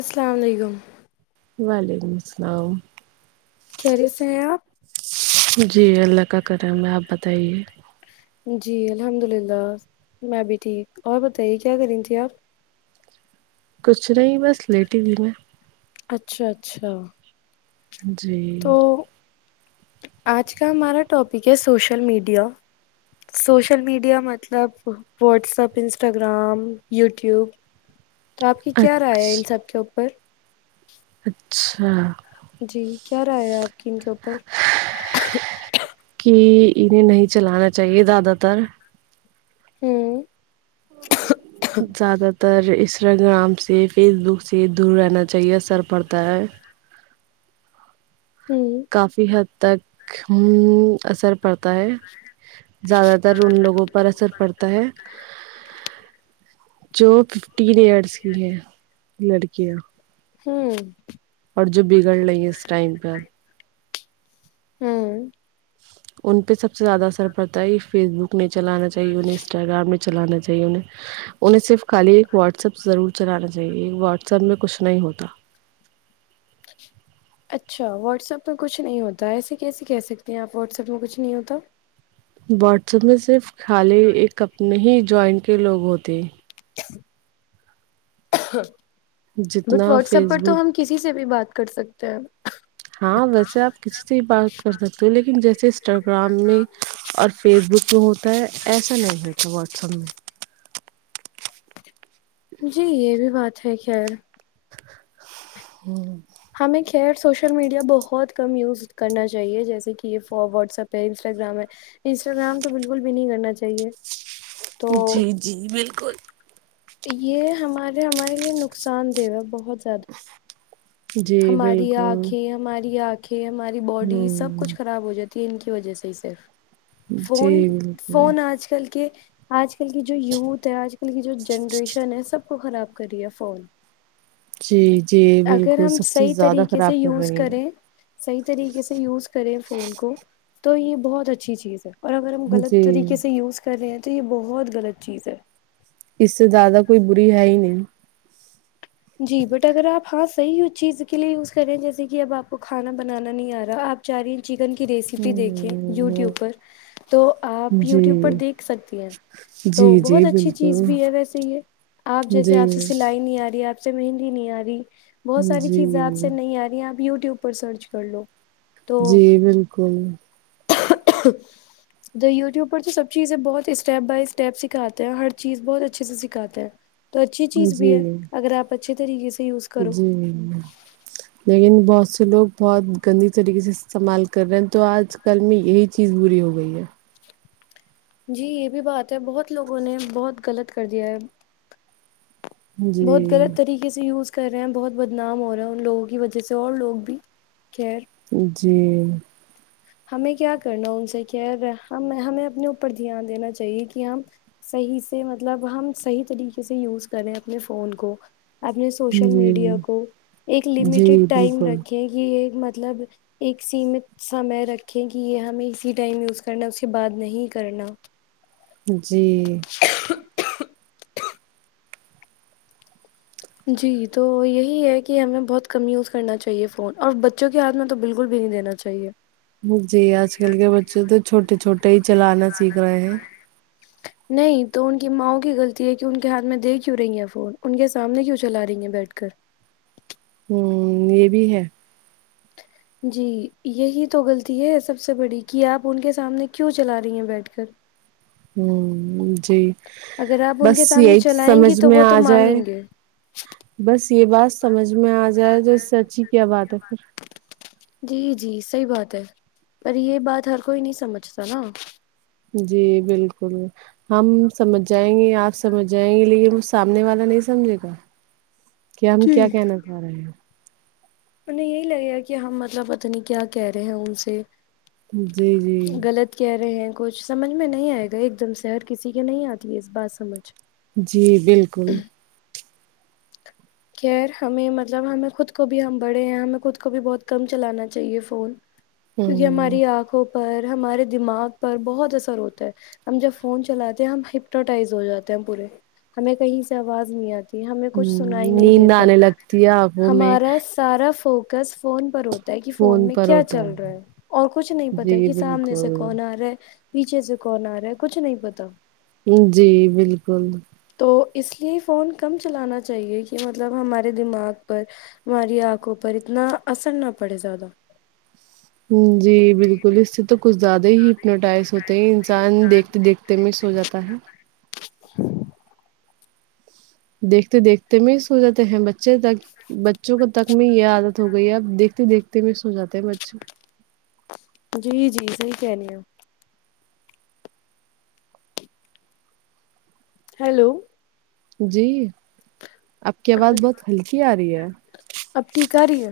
السلام علیکم وعلیکم السلام کہہ رے سےے ہیں آپ جی اللہ کا کر میں آپ بتائیے جی الحمد للہ میں بھی ٹھیک اور بتائیے کیا کری تھی آپ کچھ نہیں بس لیٹی ہی ت میں اچھا اچھا جی تو آج کا ہمارا ٹاپک ہے سوشل میڈیا سوشل میڈیا مطلب واٹس اپ انسٹاگرام یوٹیوب تو آپ کی کیا رائے ہے ان اچ سب کے اوپر اچھا جی کیا رہاائے ہے آپ کن کے اوپر کہ انہیں نہیں چلانا چاہیے زیادہ تر ہوں زیادہ تر اس انسٹاگرام سے فیس بک سے دور رہنا چاہیے اثر پڑتا ہے ہوں کافی حد تک اثر پڑتا ہے زیادہ تر ان لوگوں پر اثر پڑتا ہے جو ففٹیین ایڈ بس کی ہے الڑک ہوں اور جو بگڑ رہی ہے اس ٹائم پہ ھمم ان پہ سب سے زیادہ اثر پڑتا ہے یہ فیس بک ن چلانا چاہیے ان انسٹا گارم میں چلانا چاہیے انہیں صرف خالی ایک واٹسپ ضرور چلانا چاہیے واٹس ایپ میں کچھ نہیں ہوتا اچھا واٹسپ پہ کچھ نہیں ہوتا ایسے کیسے کہہ سکتے ہیں آپ واٹسپ میں کچھ نہیں ہوتا واٹسپ میں صرف خالی ایک کپ نہیں جوائنٹ کے لوگ ہوتے ہ [unintelligible] بٹ جتنا واٹس ایپ فیس پر تو ہم بک کسی سے بھی بات کر سکتے ہیں ہاں ویسے آپ کسی سے ہی بات کر سکتے ہو لیکن جیسے انسٹاگرام میں اور فیس بک میں ہوتا ہے ایسا نہیں ہوتا واٹسپ میں جی یہ بھی بات ہے خیر ھمم ہمیں خیر سوشل میڈیا بہت کم یوز کرنا چاہیے جیسے کہ یہ واٹسپ ہے انسٹاگرام ہے انسٹاگرام تو بالکل بھی نہیں کرنا چاہیے تو جی جی بالکل یہ ہمارے ہمارے لیے نقصان دہوا بہت زد جی ہماری بالکل آنکھیں ہماری آنکھیں کہ ہماری باڈی سب ہوں کچھ خراب ہو جاتی تین کی وجہ سے ہی صرف جی فون بالکل فون آج کل کے آج کل کی جو یوتھ ہے آج کل کی جو جنریشن ہے سب کو خراب کرییا فون جی جی اگر بالکل ہم سب سے صحیح زیادہ طریقے سے خراب کر یوز رہی ہے کریں صحیح طریقے سے یوز کریں فون کو تو یہ بہت اچھی چیز ہے اور اگر ہم غلط جی طریقے سے یوز کر رہے ہیں تو یہ بہت غلط چیز ہے اس سے زیادہ کوئی بری ہے ہی نہیں جی بٹ اگر آپ ہاں صی چیز کے لیے یوز کریں جیسے کہ اب آپ کو کھانا بنانا نہیں آ رہا آپ چاہ رہی ہیں چکن کی ریسیپی دیکھیں ہ یوٹیوب پر تو آپ یوٹیوب پر جی دیکھ سکتی ہیں تو جی بہت جی اچھی چیز بالکل بھی ہے ویسے یہ آپ جیسے جی آپ سے سلائی نہیں آ رہی آپ اس سے مہندی نہیں آ رہی بہت ساری جی چیزیں آپ سے نہیں آ رہی ہیں یوٹیوب پر سرچ کر لو تو جی بالکل ج یوٹیوب پر تو سب چیزیں بہت اسٹیپ بائی اسٹیپ سکھاتے ہیں ہر چیز بہت اچھے سے سکھاتے ہیں تو اچھی چیز بھی جی ہے اگر آپ اچھے طریقے سے یوز کرو جی لیکن بس سے لوگ بہت گندی طریقے سے استعمال کر رہے ہیں تو آج کل میں یہی چیز بری ہو گئی ہے جی یہ بھی بات ہے بہت لوگوں نے بہت غلط کر دیا ہے بہت جی غلط طریقے سے یوز کر رہے ہیں بہت بدنام ہو رہا ہے ان لوگوں کی وجہ سے اور لوگ بھی خیر جی ہمیں کیا کرنا ان سے کہ ہم ہمیں اپنے اوپر دھیان دینا چاہیے کہ ہم صحیح سے مطلب ہم صحیح طریقے سے یوز کریں اپنے فون کو اپنے سوشل جی میڈیا کو ایک لمیٹیڈ جی ٹائم بالکل رکھے یہ مطلب ایک سیمت سمے ره رکھیں کہ یہ ہمیں اسی ٹائم یوز کرنا اس کے بعد نہیں کرنا جی جی تو یہی ہے کہ ہمیں بہت کم یوز کرنا چاہیے فون اور بچوں کے ہاتھ میں تو بالکل بھی نہیں دینا چاہیے ہوں جی آج کل کے بچے تو چھوٹے چھوٹے ہی چلانا سیکھ رہے ہیں نہیں تو ان کی ماؤں کی غلطی ہے کہ ان کے ہاتھ میں دے کیوں رہیں ہے فون ان کے سامنے کیوں چلا رہی ہیں بیٹھ کر ہوں یہ بھی ہے جی یہی تو غلطی ہے سب سے بڑی کہ آپ ان کے سامنے کیوں چلا رہی ہیں بیٹھ کر ہوں جی اگر آپ ان بس کے سامنے یہی چلائیں گی سمجھ تو میں وہ تو آ جائے مانگیں گے بس یہ بات سمجھ میں آ جائے تو سے سچی کیا بات ہے پھر صحی بات ہے پر یہ بات ہر کوئی نہیں سمجھتا نا جی بالکل ہم سمجھ جائیں گے آپ سمجھ جائیں گے لیکن مھ سامنے والا نہیں سمجھے گا کیا ہم کیا کہنا چاہ رہے ہیں انہی یہی لے لیا کہ ہم مطلب پتہ نہیں کیا کہہ رہے ہیں ان سے جی جی غلط کہہ رہے ہیں کچھ سمجھ میں نہیں آئے گا ایک دم سے ہر کسی کے نہیں آتی ہے اس بات سمجھ جی بالکل خیر ہمیں مطلب ہمیں خود کو بھی ہم بڑے ہیں ہمیں خود کو بھی بہت کم چلانا چاہیے فون ہ کیوکی ہ ہماری آنکھوں پر ہمارے دماغ پر بہت اثر ہوتا ہے ہم جب فون چلاتے ہم ہپٹٹائز ہو جاتے ہیں پورے ہمیں کہیں سے آواز نہیں آتی ہمیں کچھ سنائی نہیں نیند دیتا آنے لگتی ہے آنکھوں میں ہمارا سارا فوکس فون پر ہوتا کہ فون میں کیا چل رہا ہے اور کچھ نہیں پتا جی کہ سامنے سے بالکل کون آ رہا ہے پیچھے سے کون آ رہا ہے کچھ نہیں پتا جی بالکل تو اس لیے فون کم چلانا چاہیے کہ مطلب ہمارے دماغ پر ہماری آنکھوں پر اتنا اثر نہ پڑے زیادہ جی بالکل اس سے تو کچھ زیادہ ہی ہنٹائز ہوتے ہیں انسان دیکھتے دیکھتے میں سو جاتا ہے ہ [unintelligible] دیکھتے دیکھتے میں سو جاتے ہیں بچے ب تک بچوں کو تک میں یہ عادت ہو گئی ہے اب دیکھتے دیکھتے [unintelligible] ت میں سو جاتے مچھے [unintelligible] جی جی صحی کہنے ہیں ہیلو جی آپ کی آواز بہت ہلکی آ رہی ہے اب ٹھیک آ رہی ہے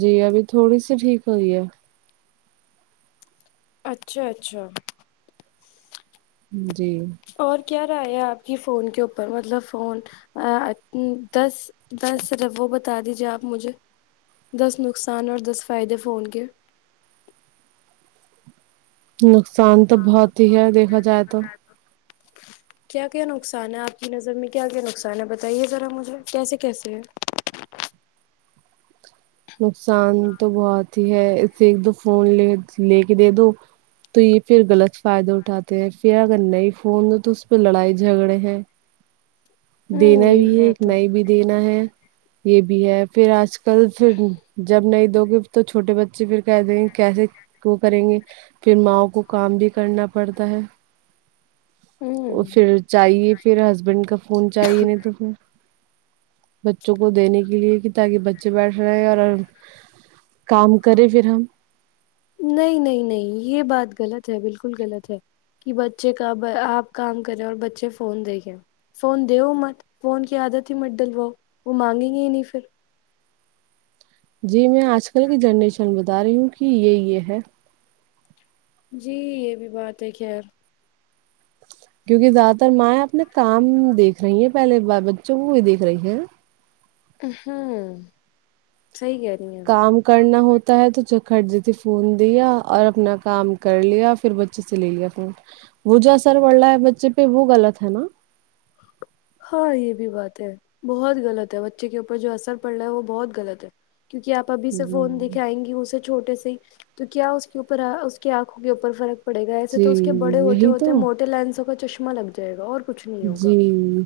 جی ابھی تھوڑی سی ٹھیک ہوئی ہے اچھا اچھا ہوں جی اور کیا رائے ہے آپ کی فون کے اوپر مطلب فون دس دسر وہ بتا دیجیے آپ مجھے دس نقصان اور دس فائدے فون کے نقصان تو بہت ہی ہے دیکھا جائے تو کیا کیا نقصان ہے آپ کی نظر میں کیا کیا نقصان ہے بتائیے ذرا مجھے کیسے کیسے ہے نقصان تو بہت ہی ہےے ایک دو فون لے لے کے دے دو تو یہ پھر غلط فائدہ اٹھاتے ہیں پھر اگر نئی فون دو تو اس پہ لڑائی جھگڑے ہیں ہوں دینا یہ بھی ہے ایک بات نہیں بھی دینا ہے یہ بھی ہے پھر آج کل پھر جب نہیں دو گے تو چھوٹے بچے پھر کہ دیں گے کیسے وہ کریں گے پھر ماںؤ کو کام بھی کرنا پڑتا ہے وہ ہوں پھر چاہے پھر ہسبینڈ کا کوونچاہیے نہیں تو ت بچوں کو دینے کے لیے کہ تاکہ بچے بیٹھ رہے ہیں اور کام کرے پھر ہم نہیں نہیں نہیں یہ بات غلط ہے بالکل غلط ہے کہ بچے کا آپ کام کریں اور بچے فون دیکھیں فون د ہو مت فون کی عادت ہی م ڈل و وہ مانگیں گے ہی نہیں پھر جی میں آج کل کی جنریشن بتا رہی ہوں کہ یہ یہ ہے جی یہ بھی بات ہے خیر کیونکہ زیادہ تر مائیں اپنے کام دیکھ رہی ہیں پہلے بچوں کو بھی دیکھ رہی ہے ہوں صحیح کہہ رہی ہیں کام کرنا ہوتا ہوتا ہے تو چکھٹ جتی فون دیا اور اپنا کام کر لیا پھر بچے سے لے لیا فون وہ جو اثر پڑ رہا ہے بچے پہ وہ غلط ہے نا ہاں یہ بھی بات ہے بہت غلط ہے بچے کے اوپر جو اثر پڑ رہا ہے وہ بہت غلط ہے کیونکہ آپ ابھی سے فون دکھ آئیں گی اسے چھوٹے سے ہی تو کیا اس کے اوپر اس کی آنکھوں کے اوپر فرق پڑے گا ایسے جی تو اس کے بڑے ہوتے یہی ہوتے تو ہیں موٹے لینسوں کا چشم لگ جائے گا اور کچھ نہیں جی۔ ہوگا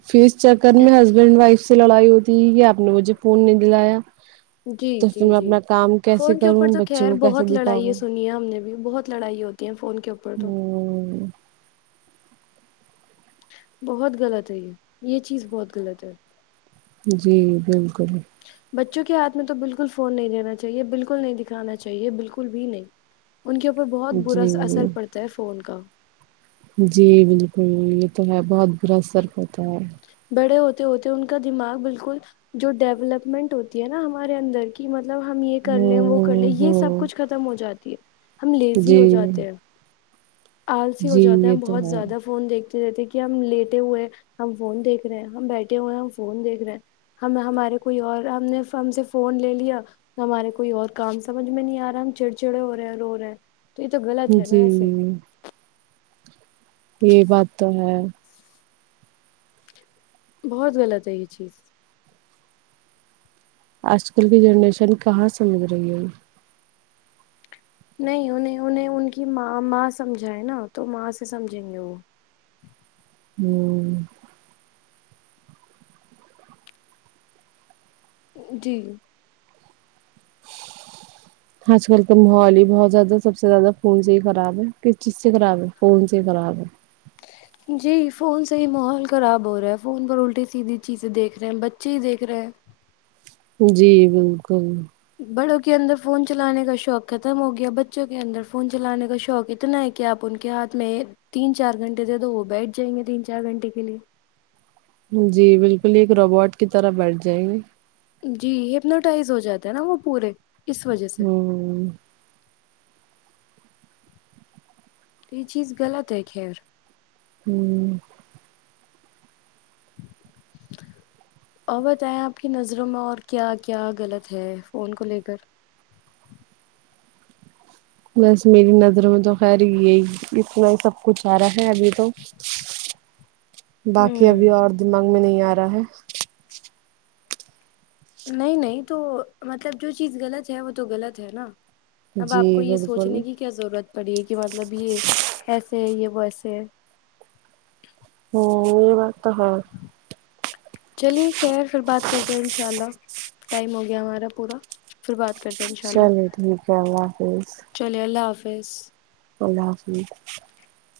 پھر اس چکر میں ہسبینڈ وائف میں لڑای۔ اپ نے مجھے فون نہیں دلایا۔ جی تو جی پھر میں جی اپنا کام کیسے فون کے اوپر کروں تو بچوں خیر کو کیسے بہت لڑائیں دکھاؤں سنی ہیں ہم نے بھی بہت لڑائی ہوتی ہیں فون کے اوپر تو۔ ہ بہت غلط ہے یہ یہ چیز بہت غلط ہے۔ جی بلکل۔ بچوں کے ہاتھ میں تو بالکل فون نہیں دینا چاہیے بالکل نہیں دکھانا چاہیے بالکل بھی نہیں۔ ان کے اوپر بہت برا جی اثر پڑتا ہے فون کا۔ جی بالکل یہ تو ہے بہت۔ اثر پڑتا ہے۔ بڑے ہوتے ہوتے ان کا دماغ بالکل جو ڈیولپمنٹ ہوتی ہے نا ہمارے اندر کی مطلب۔ مطلب ہم یہ کر لیں وہ کر لیں ہوں یہ سب ہوں کچھ ختم ہو جاتی ہے۔ ہم لیزی جی ہو جاتے ہیں۔ آلسی ہو جی جاتا ہے یہ ہم تو بہت زیادہ فون دیکھتے۔ رہتے کہ ہم لیٹے ہوئے ہم فون دیکھ رہے ہیں ہم بیٹھے ہوئے ہیں ہم فون دیکھ رہے ہیں ہم ہمارے کوئی اور ہم نے ہم سے فون لے لیا ہمارے کوئی اور کام سمجھ میں نہیں آ رہا ہم چڑ چڑ ہو رہے ہیں رو رہے ہیں۔ تو یہ تو غلط ہے نا جی ایسے۔ یہ بات تو ہے۔ بہت غلط ہے یہ چیز۔ آج کل کی جنریشن کہاں سمجھ رہی ہے۔ نہیں انہیں انہیں ان کی ماں ماں سمجھاائے نا تو ماں سے سمجھیں گے وہ۔ ہوں۔ جی۔ آج کل تو ماحول ہی بہت زیادہ سب سے زیادہ فون سے ہی خراب ہے کس چیز سے خراب ہے فون سے ہی خراب ہے۔ جی فون سے ہی ماحول خراب ہو رہا ہے فون پر الٹی سیدھی چیزیں دیکھ رہے ہیں بچے ہی دیکھ رہے ہیں۔ جی بالکل۔ بڑوں کے اندر فون چلانے کا شوق ختم ہو گیا بچوں کے اندر فون چلانے کا شوق اتنا ہے کہ آپ ان کے ہاتھ میں تین چار گھنٹے دے دو وہ بیٹھ جائیں گے تین چار گھنٹے کے لیے۔ جی بالکل ایک روبوٹ کی طرح بیٹھ جائےیں گے۔ جی ہپنوٹائز ہو جاتا ہے نا وہ پورے۔ اس وجہ سے ہوں۔ یہ چز غلط ہے خیر۔ ہوں۔ اور بتائیں آپ کی نظروں میں اور کیا کیا غلط ہے فون کو لے کر۔ بس میری نظروں میں تو خیر یہی اتنا ہی سب کچھ رہا ہے۔ ہے ابھی تو باقی ہوں ابھی اور دماغ میں نہیں آ رہا ہے۔ نہیں نہیں تو مطلب جو چیز غلط ہے وہ تو غلط ہے نا۔ اب آپ کو جی یہ بالکل سوچنے کی کیا ضرورت پڑی ہے کہ مطلب یہ ایس۔ [unintelligible] ہوں یہ بات تو ہے۔ چلیے خیر پھر بات کرتے ہیں ان شاء اللہ ٹائم ہو گیا ہمارا پورا پھر بات۔ کرتے ہیں انشاء اللہ چلیے ٹھیک ہے اللہ حافظ بس اللہ حافظ